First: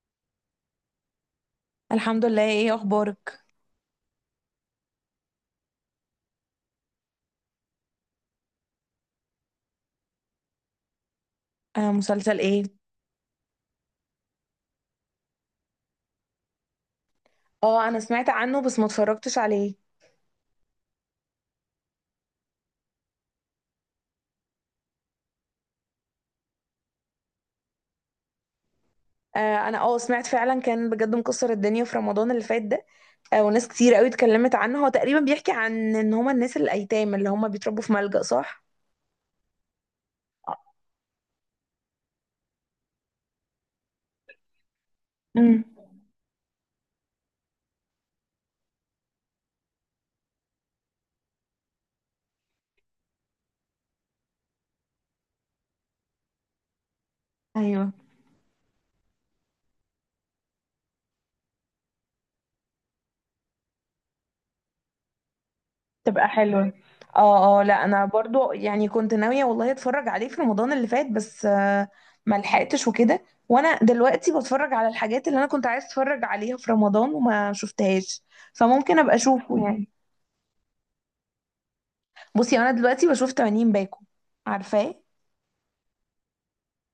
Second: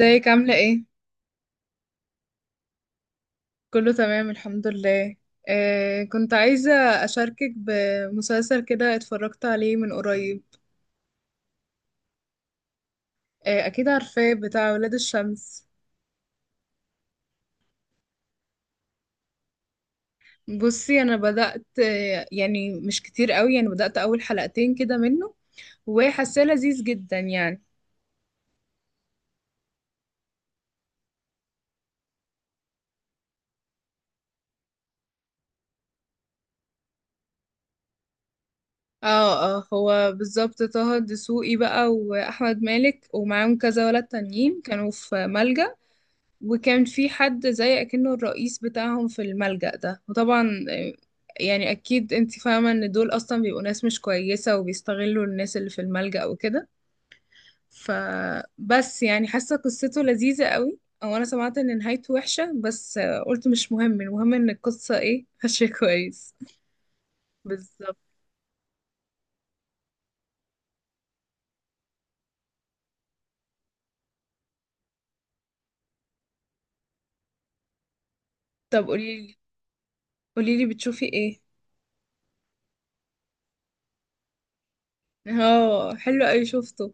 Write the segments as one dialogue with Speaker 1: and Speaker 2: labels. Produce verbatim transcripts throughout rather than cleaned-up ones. Speaker 1: ازيك عاملة ايه؟
Speaker 2: الحمد لله. ايه اخبارك؟
Speaker 1: كله تمام الحمد لله. آه كنت عايزة أشاركك بمسلسل كده، اتفرجت عليه من قريب.
Speaker 2: آه، مسلسل ايه؟
Speaker 1: آه أكيد عارفاه، بتاع ولاد الشمس.
Speaker 2: اه، انا سمعت عنه بس ما اتفرجتش عليه.
Speaker 1: بصي، أنا بدأت آه يعني مش كتير قوي، يعني بدأت أول حلقتين كده منه، وحاساه لذيذ جدا يعني.
Speaker 2: آه، انا اه سمعت فعلا كان بجد مكسر الدنيا في رمضان اللي فات ده. آه، وناس كتير قوي اتكلمت عنه. هو تقريبا بيحكي عن ان هما الناس الايتام اللي هما بيتربوا في ملجأ، صح؟
Speaker 1: اه اه، هو بالظبط طه الدسوقي بقى وأحمد مالك ومعاهم كذا ولد تانيين كانوا في
Speaker 2: امم.
Speaker 1: ملجأ. وكان في حد زي اكنه الرئيس بتاعهم في الملجأ ده، وطبعا آه، يعني اكيد انت فاهمة ان دول اصلا بيبقوا ناس مش كويسة وبيستغلوا الناس اللي في الملجأ وكده.
Speaker 2: ايوه.
Speaker 1: فبس يعني حاسة قصته لذيذة قوي، او انا سمعت ان نهايته وحشة، بس آه، قلت مش مهم، المهم ان القصة ايه ماشية
Speaker 2: تبقى
Speaker 1: كويس.
Speaker 2: حلوة. اه، اه، لا
Speaker 1: بالظبط.
Speaker 2: انا برضو يعني كنت ناوية والله اتفرج عليه في رمضان اللي فات، بس آه، ما لحقتش وكده. وانا دلوقتي بتفرج على الحاجات اللي انا كنت عايز اتفرج عليها في رمضان وما شفتهاش،
Speaker 1: طب
Speaker 2: فممكن ابقى
Speaker 1: قوليلي،
Speaker 2: اشوفه يعني.
Speaker 1: قوليلي بتشوفي ايه.
Speaker 2: بصي، انا دلوقتي بشوف تمانين باكو. عارفاه؟
Speaker 1: اه حلو قوي، شفته.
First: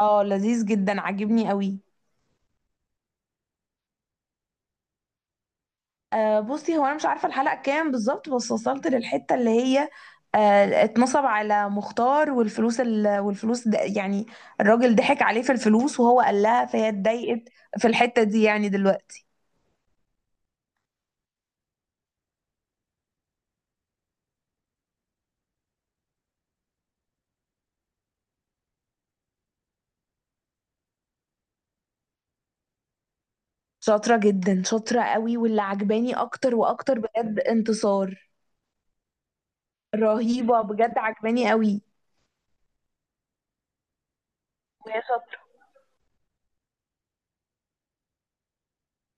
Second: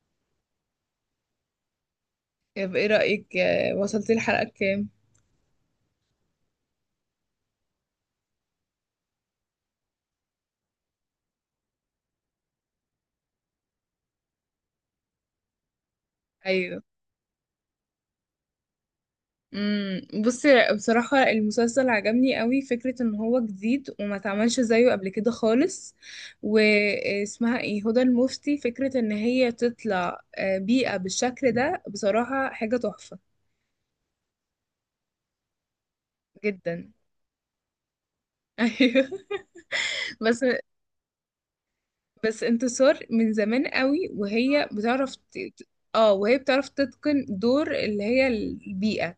Speaker 2: اه، لذيذ جدا، عاجبني قوي.
Speaker 1: طب ايه رأيك، آه، وصلتي الحلقة كام؟
Speaker 2: آه بصي، هو انا مش عارفه الحلقه كام بالظبط، بس وصلت للحته اللي هي آه اتنصب على مختار والفلوس ال... والفلوس ده، يعني الراجل ضحك عليه في الفلوس وهو قال لها
Speaker 1: ايوه.
Speaker 2: فهي اتضايقت، في الحته دي يعني دلوقتي.
Speaker 1: امم، بصي بصراحة المسلسل عجبني قوي، فكرة ان هو جديد وما اتعملش زيه قبل كده خالص. واسمها ايه، هدى المفتي، فكرة ان هي تطلع آه، بيئة بالشكل ده بصراحة حاجة تحفة.
Speaker 2: شاطره جدا، شاطره قوي، واللي عجباني اكتر
Speaker 1: جدا.
Speaker 2: واكتر بجد انتصار.
Speaker 1: ايوه. بس
Speaker 2: رهيبه بجد، عجباني قوي.
Speaker 1: بس انتصار من زمان قوي وهي
Speaker 2: وهي
Speaker 1: بتعرف ت-
Speaker 2: شاطره.
Speaker 1: ت- اه، وهي بتعرف تتقن دور اللي هي البيئة.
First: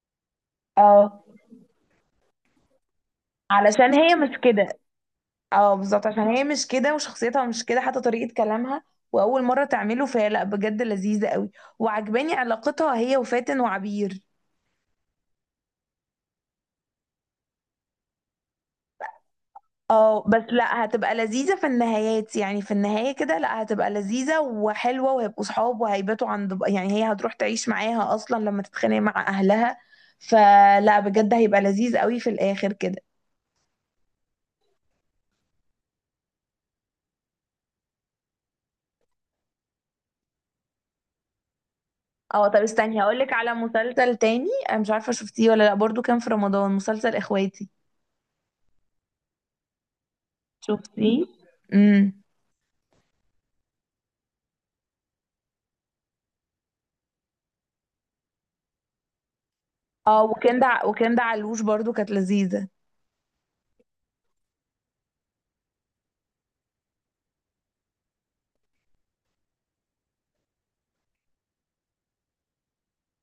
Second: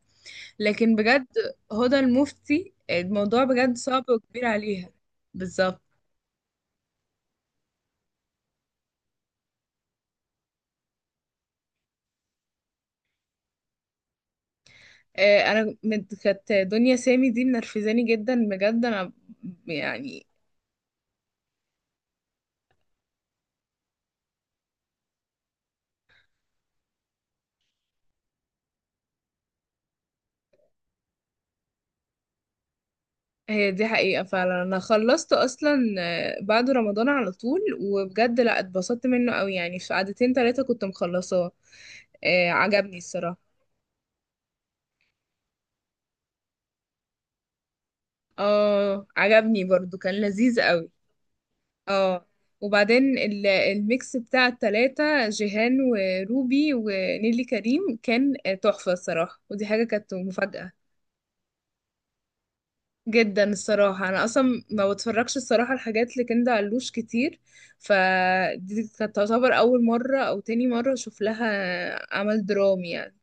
Speaker 1: لكن
Speaker 2: اه،
Speaker 1: بجد هدى المفتي الموضوع بجد
Speaker 2: علشان
Speaker 1: صعب
Speaker 2: هي مش
Speaker 1: وكبير
Speaker 2: كده.
Speaker 1: عليها.
Speaker 2: اه
Speaker 1: بالظبط.
Speaker 2: بالظبط، عشان هي مش كده وشخصيتها مش كده، حتى طريقة كلامها وأول مرة تعمله، فهي لأ بجد لذيذة قوي. وعجباني علاقتها هي وفاتن وعبير.
Speaker 1: آه، انا من- كانت دنيا سامي دي منرفزاني جدا بجد انا
Speaker 2: اه
Speaker 1: يعني.
Speaker 2: بس لأ، هتبقى لذيذة في النهايات يعني، في النهاية كده لأ هتبقى لذيذة وحلوة، وهيبقوا صحاب وهيباتوا عند، يعني هي هتروح تعيش معاها أصلا لما تتخانق مع أهلها. فلا بجد، هيبقى لذيذ قوي في الآخر كده.
Speaker 1: هي دي حقيقة فعلا. انا خلصت اصلا آه، بعد رمضان على طول، وبجد لا، اتبسطت منه قوي، يعني في قعدتين تلاتة كنت مخلصاه.
Speaker 2: اه،
Speaker 1: آه،
Speaker 2: طب
Speaker 1: عجبني
Speaker 2: استني هقولك
Speaker 1: الصراحة.
Speaker 2: على مسلسل تاني، انا مش عارفة شفتيه ولا لأ. برضو كان في رمضان مسلسل إخواتي،
Speaker 1: اه عجبني برضو، كان لذيذ قوي.
Speaker 2: شفتيه؟ امم.
Speaker 1: اه وبعدين ال- الميكس بتاع التلاتة جيهان وروبي ونيلي كريم كان آه، تحفة الصراحة، ودي حاجة كانت
Speaker 2: اه، وكندا
Speaker 1: مفاجأة.
Speaker 2: ع- وكندا علوش برضو كانت لذيذة.
Speaker 1: جدا الصراحة. أنا أصلا ما بتفرجش الصراحة الحاجات لكندا علوش كتير، فدي كانت تعتبر أول مرة أو تاني مرة أشوف لها عمل درامي يعني.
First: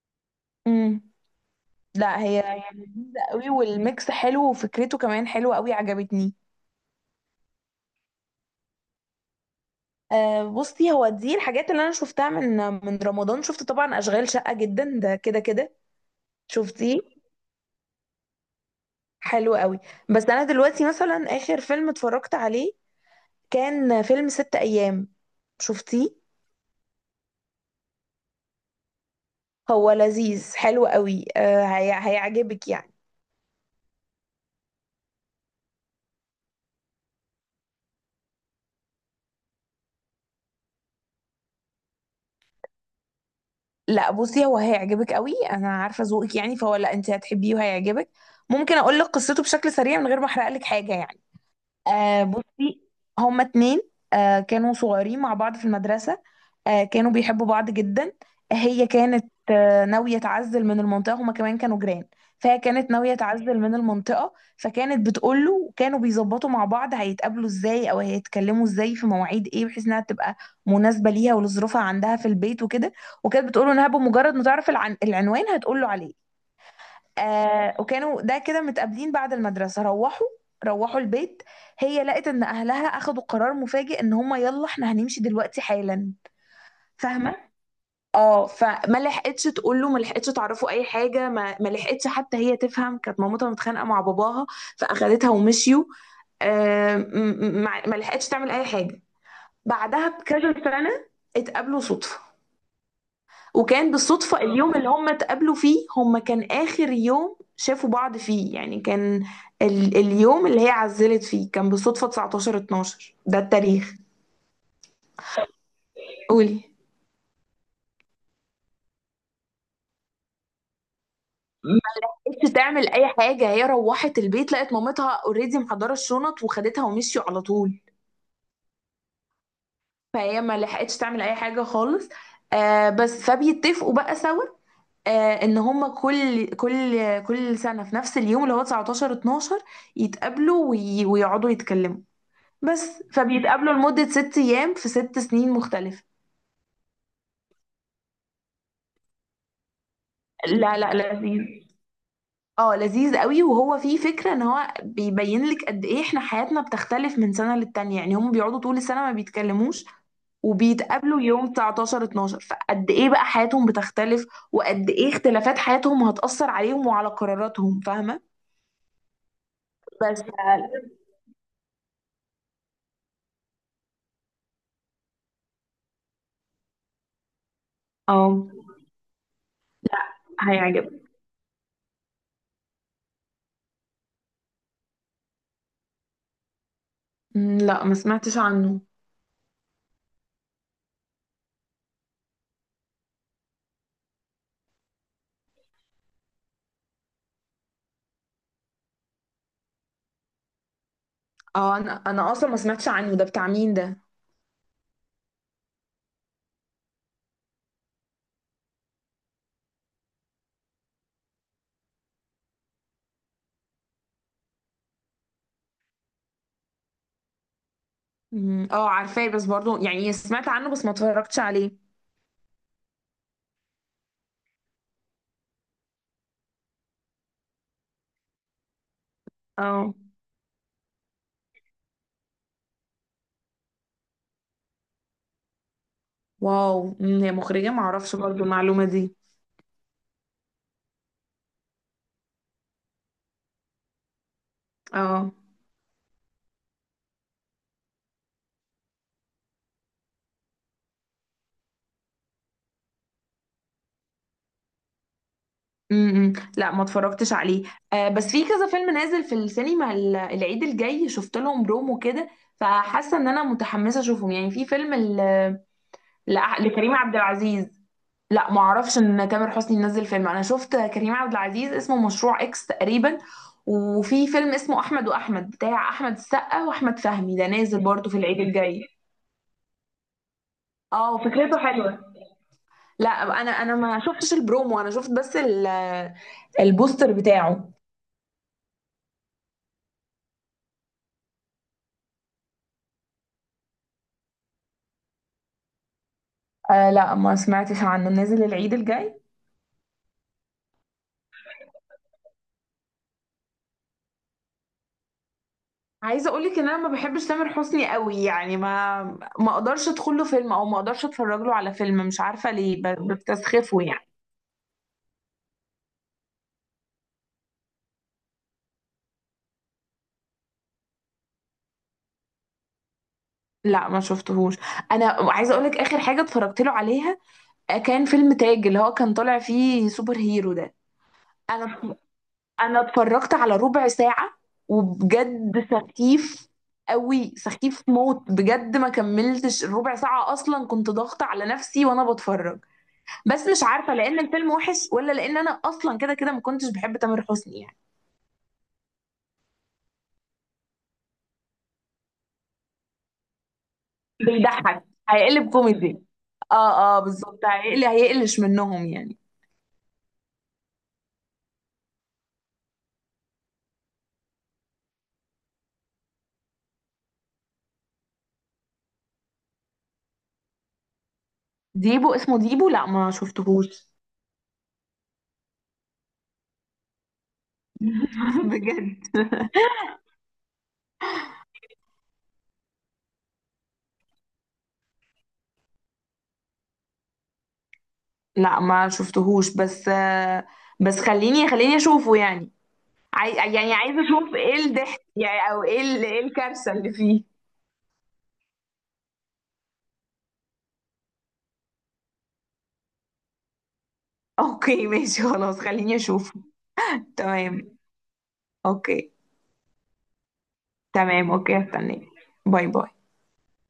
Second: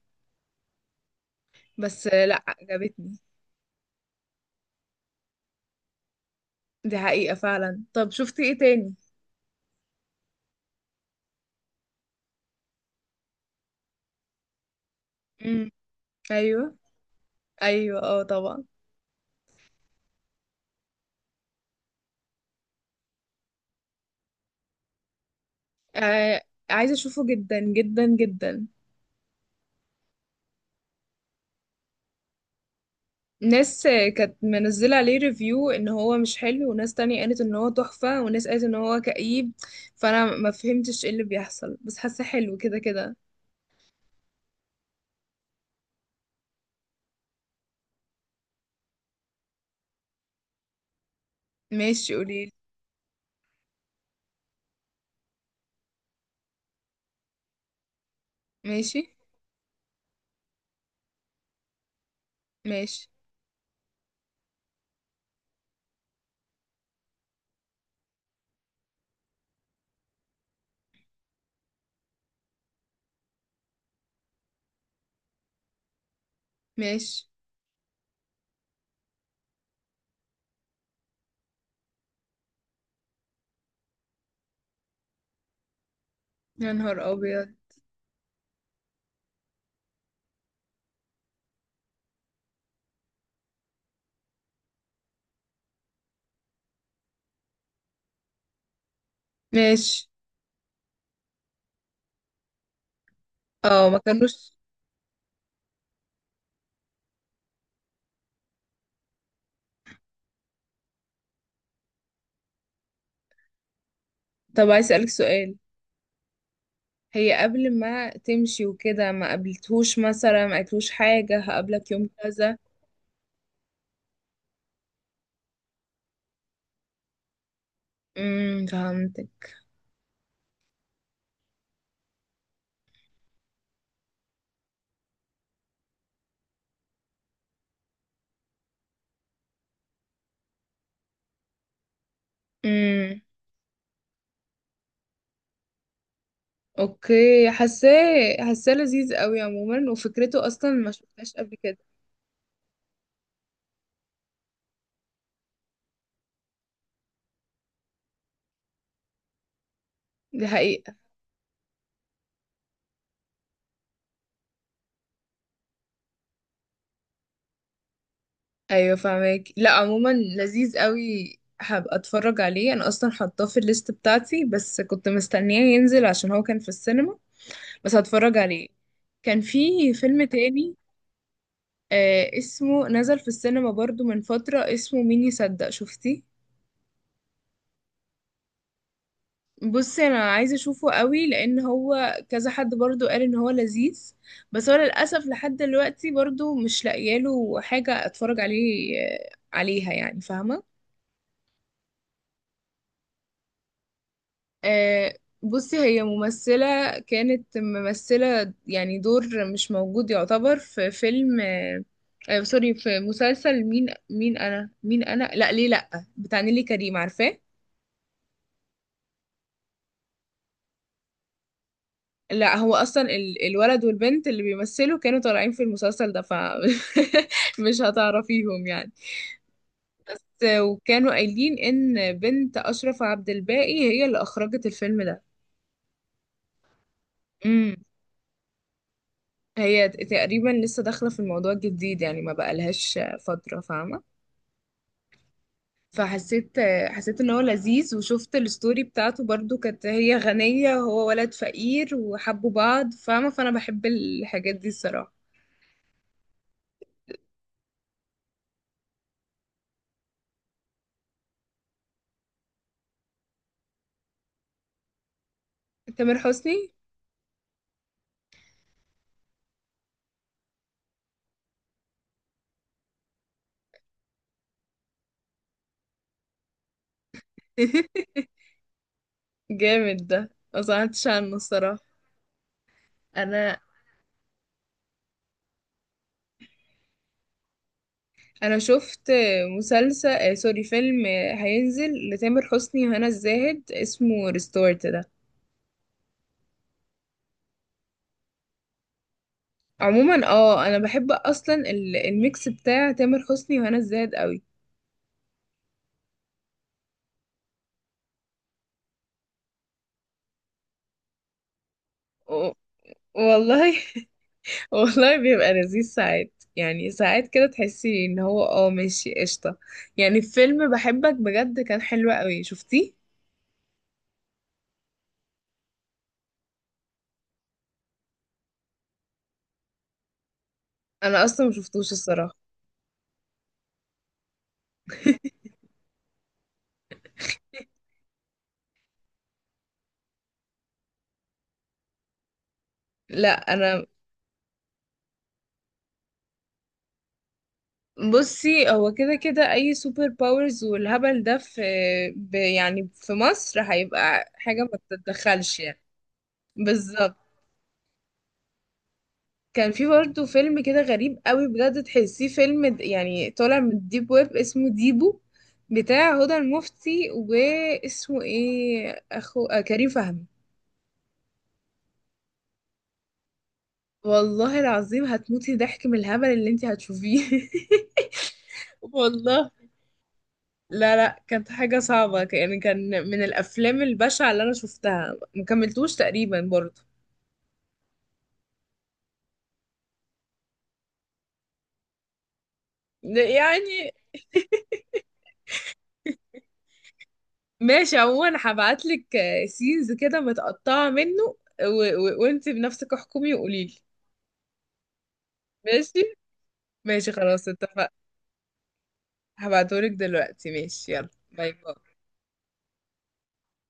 Speaker 2: امم.
Speaker 1: بس
Speaker 2: لا، هي
Speaker 1: لأ،
Speaker 2: هي
Speaker 1: عجبتني.
Speaker 2: لذيذة قوي، والميكس حلو وفكرته كمان حلوة قوي، عجبتني.
Speaker 1: دي حقيقة فعلا. طب شفتي ايه تاني؟
Speaker 2: آه بصي، هو دي الحاجات اللي انا شفتها من من رمضان. شفت طبعا اشغال شقة، جدا ده كده
Speaker 1: مم.
Speaker 2: كده.
Speaker 1: أيوه.
Speaker 2: شفتيه؟
Speaker 1: أيوه اه طبعا.
Speaker 2: حلو قوي. بس انا دلوقتي مثلا اخر فيلم اتفرجت عليه كان فيلم ست ايام. شفتيه؟
Speaker 1: آه عايزة أشوفه جدا جدا جدا.
Speaker 2: هو لذيذ حلو قوي، آه هي- هيعجبك يعني.
Speaker 1: ناس كانت منزلة عليه ريفيو ان هو مش حلو، وناس تانية قالت ان هو تحفة، وناس قالت ان هو كئيب، فانا ما فهمتش ايه اللي بيحصل، بس حاسة حلو كده كده.
Speaker 2: لا بصي، هو هيعجبك قوي، انا عارفه ذوقك يعني، فهو لا، انت هتحبيه وهيعجبك. ممكن اقول لك قصته بشكل سريع من غير ما احرق لك حاجه يعني؟
Speaker 1: ماشي
Speaker 2: آه
Speaker 1: قوليلي.
Speaker 2: بصي، هما اتنين آه كانوا صغيرين مع بعض في المدرسة. آه كانوا بيحبوا بعض جدا. هي
Speaker 1: ماشي.
Speaker 2: كانت آه ناوية تعزل من المنطقة، هما كمان كانوا جيران. فهي كانت
Speaker 1: ماشي.
Speaker 2: ناوية تعزل من المنطقة، فكانت بتقول له كانوا بيظبطوا مع بعض هيتقابلوا ازاي او هيتكلموا ازاي، في مواعيد ايه، بحيث انها تبقى مناسبة ليها ولظروفها عندها في البيت وكده. وكانت بتقول له انها بمجرد ما تعرف العن... العنوان هتقول له عليه.
Speaker 1: ماشي.
Speaker 2: آه، وكانوا ده كده متقابلين بعد المدرسة. روحوا روحوا البيت، هي لقت ان اهلها اخدوا قرار مفاجئ ان هما يلا احنا هنمشي دلوقتي حالا.
Speaker 1: يا نهار
Speaker 2: فاهمة؟
Speaker 1: أبيض.
Speaker 2: اه، فما لحقتش تقول له، ما لحقتش تعرفه اي حاجة، ما, ما لحقتش حتى هي تفهم. كانت مامتها متخانقة مع باباها فاخدتها ومشيوا. آه م- م- ما ما لحقتش تعمل اي حاجة.
Speaker 1: ماشي.
Speaker 2: بعدها بكذا سنة اتقابلوا صدفة.
Speaker 1: اه
Speaker 2: وكان
Speaker 1: ما
Speaker 2: بالصدفة
Speaker 1: كانوش.
Speaker 2: اليوم اللي هم اتقابلوا فيه هم كان آخر يوم شافوا بعض فيه يعني، كان ال اليوم اللي هي عزلت فيه، كان بالصدفة تسعتاشر اتناشر ده التاريخ.
Speaker 1: طب عايز أسألك سؤال.
Speaker 2: قولي.
Speaker 1: هي قبل ما تمشي وكده ما قابلتهوش مثلا، ما قالتلوش حاجة هقابلك يوم
Speaker 2: مش
Speaker 1: كذا؟
Speaker 2: تعمل أي حاجة، هي روحت البيت لقت مامتها اوريدي محضرة الشنط وخدتها ومشيوا على طول.
Speaker 1: امم، فهمتك.
Speaker 2: فهي ما لحقتش تعمل أي حاجة خالص. آه بس، فبيتفقوا بقى سوا آه ان هما كل كل كل سنة في نفس اليوم اللي هو تسعة عشر اتناشر يتقابلوا وي- ويقعدوا يتكلموا بس.
Speaker 1: امم.
Speaker 2: فبيتقابلوا لمدة ست أيام في ست سنين مختلفة.
Speaker 1: اوكي، حاساه، حاساه لذيذ قوي عموما، وفكرته اصلا
Speaker 2: لا
Speaker 1: ما
Speaker 2: لا،
Speaker 1: شفتهاش
Speaker 2: لذيذ.
Speaker 1: قبل كده.
Speaker 2: اه لذيذ قوي، وهو فيه فكرة ان هو بيبين لك قد ايه احنا حياتنا بتختلف من سنة للتانية، يعني هم بيقعدوا طول السنة ما بيتكلموش،
Speaker 1: دي حقيقة.
Speaker 2: وبيتقابلوا يوم تسعتاشر اتناشر، فقد ايه بقى حياتهم بتختلف، وقد ايه اختلافات حياتهم هتأثر عليهم وعلى قراراتهم. فاهمة؟
Speaker 1: ايوه فاهمك. لا عموما
Speaker 2: بس
Speaker 1: لذيذ قوي، هبقى اتفرج عليه. انا اصلا حاطاه في الليست بتاعتي، بس كنت مستنياه ينزل عشان هو كان في السينما. بس هتفرج
Speaker 2: اه،
Speaker 1: عليه. كان في فيلم تاني
Speaker 2: هيعجبك.
Speaker 1: آه، اسمه نزل في السينما برضو من فترة، اسمه مين يصدق. شفتي؟
Speaker 2: مم، لا، ما سمعتش عنه.
Speaker 1: بصي انا عايزه اشوفه قوي لان هو كذا حد برضو قال ان هو لذيذ، بس هو للاسف لحد دلوقتي برضو مش لاقياله حاجه اتفرج عليه آه، عليها يعني، فاهمه.
Speaker 2: اه، انا انا اصلا ما سمعتش عنه، ده بتاع مين ده؟
Speaker 1: آه، بصي هي ممثلة، كانت ممثلة يعني دور مش موجود يعتبر في فيلم آه، آه، سوري، في مسلسل مين مين أنا، مين أنا، لا ليه لا، بتاع نيلي كريم، عارفاه.
Speaker 2: مم. اه عارفاه، بس برضو يعني سمعت عنه بس ما اتفرجتش عليه.
Speaker 1: لا هو أصلا ال- الولد والبنت اللي بيمثلوا كانوا طالعين في المسلسل ده، ف مش هتعرفيهم يعني.
Speaker 2: اه،
Speaker 1: ت- وكانوا قايلين إن بنت أشرف عبد الباقي هي اللي أخرجت الفيلم
Speaker 2: واو، مم، هي مخرجة؟
Speaker 1: ده.
Speaker 2: ما اعرفش برضو المعلومة دي.
Speaker 1: هي تقريبا لسه داخلة في الموضوع الجديد يعني، ما بقالهاش فترة فاهمة.
Speaker 2: اه.
Speaker 1: فحسيت، حسيت ان هو لذيذ، وشفت الستوري بتاعته برضو، كانت هي غنية وهو ولد فقير وحبوا بعض فاهمة. فانا بحب الحاجات دي الصراحة.
Speaker 2: امم، لا ما اتفرجتش عليه. آه بس، في كذا فيلم نازل في السينما ال- العيد الجاي، شفت لهم برومو كده، فحاسة ان انا متحمسة اشوفهم يعني في فيلم.
Speaker 1: تامر
Speaker 2: لا،
Speaker 1: حسني.
Speaker 2: لكريم عبد العزيز. لا، ما اعرفش ان تامر حسني نزل فيلم. انا شفت كريم عبد العزيز، اسمه مشروع اكس تقريبا. وفي فيلم اسمه احمد واحمد بتاع احمد السقا واحمد فهمي، ده نازل برضه في العيد الجاي.
Speaker 1: جامد ده، ما سمعتش
Speaker 2: اه،
Speaker 1: عنه
Speaker 2: وفكرته
Speaker 1: الصراحة.
Speaker 2: حلوه. لا، انا
Speaker 1: انا
Speaker 2: انا ما شفتش البرومو، انا شفت بس ال- البوستر بتاعه.
Speaker 1: انا شفت مسلسل آه، سوري، فيلم آه، هينزل لتامر حسني وهنا الزاهد اسمه ريستورت.
Speaker 2: آه لا، ما سمعتش عنه نازل العيد الجاي.
Speaker 1: عموما اه انا بحب اصلا ال- الميكس بتاع تامر حسني وهنا الزاهد قوي.
Speaker 2: عايزه اقول لك ان انا ما بحبش تامر حسني قوي، يعني ما ما اقدرش ادخل له فيلم او ما اقدرش اتفرج له على فيلم، مش
Speaker 1: و-
Speaker 2: عارفه ليه، ب-
Speaker 1: والله
Speaker 2: بستسخفه يعني.
Speaker 1: والله بيبقى لذيذ ساعات، يعني ساعات كده تحسي ان هو اه ماشي قشطه. يعني فيلم بحبك بجد كان حلو قوي، شفتيه؟
Speaker 2: لا، ما شفتهوش. انا عايزه اقولك اخر حاجه اتفرجت له عليها، آه، كان فيلم تاج، اللي هو كان طالع فيه سوبر هيرو ده.
Speaker 1: انا اصلا ما شفتوش
Speaker 2: انا
Speaker 1: الصراحه.
Speaker 2: انا اتفرجت على ربع ساعه، وبجد سخيف قوي، سخيف موت بجد، ما كملتش الربع ساعه اصلا، كنت ضاغطه على نفسي وانا بتفرج. بس
Speaker 1: لا
Speaker 2: مش
Speaker 1: انا،
Speaker 2: عارفه لان الفيلم وحش، ولا لان انا اصلا كده كده ما كنتش بحب تامر حسني يعني.
Speaker 1: بصي هو كده كده اي سوبر باورز والهبل ده في، ب- يعني في مصر هيبقى حاجه ما
Speaker 2: بيضحك. هيقلب
Speaker 1: تتدخلش يعني.
Speaker 2: كوميدي. اه اه
Speaker 1: بالظبط.
Speaker 2: بالظبط، هيقلي هيقلش منهم يعني.
Speaker 1: كان في برضه فيلم كده غريب قوي بجد، تحسيه فيلم د- يعني طالع من الديب ويب، اسمه ديبو، بتاع هدى المفتي، واسمه ايه، اخو آه كريم فهمي.
Speaker 2: ديبو، اسمه ديبو؟ لا، ما شفتهوش.
Speaker 1: والله العظيم هتموتي ضحك من الهبل اللي انت هتشوفيه.
Speaker 2: بجد؟
Speaker 1: والله. لا لا، كانت حاجة صعبة ك- يعني، كان من الأفلام البشعة اللي أنا شفتها، مكملتوش تقريبا برضه.
Speaker 2: لا، ما شفتهوش بس آه، بس خليني خليني اشوفه يعني.
Speaker 1: ده
Speaker 2: عاي... يعني
Speaker 1: يعني،
Speaker 2: عايزه اشوف ايه الضحك يعني، او ايه ال... ايه الكارثه اللي فيه.
Speaker 1: ماشي. عموما هبعتلك سينز كده متقطعة منه، و... و... وانت بنفسك احكمي وقوليلي.
Speaker 2: اوكي، ماشي خلاص، خليني
Speaker 1: ماشي.
Speaker 2: اشوفه.
Speaker 1: ماشي خلاص،
Speaker 2: تمام.
Speaker 1: اتفقنا.
Speaker 2: اوكي.
Speaker 1: هبعتهولك دلوقتي. ماشي، يلا،
Speaker 2: تمام،
Speaker 1: باي
Speaker 2: اوكي،
Speaker 1: باي.
Speaker 2: هستناك. باي باي.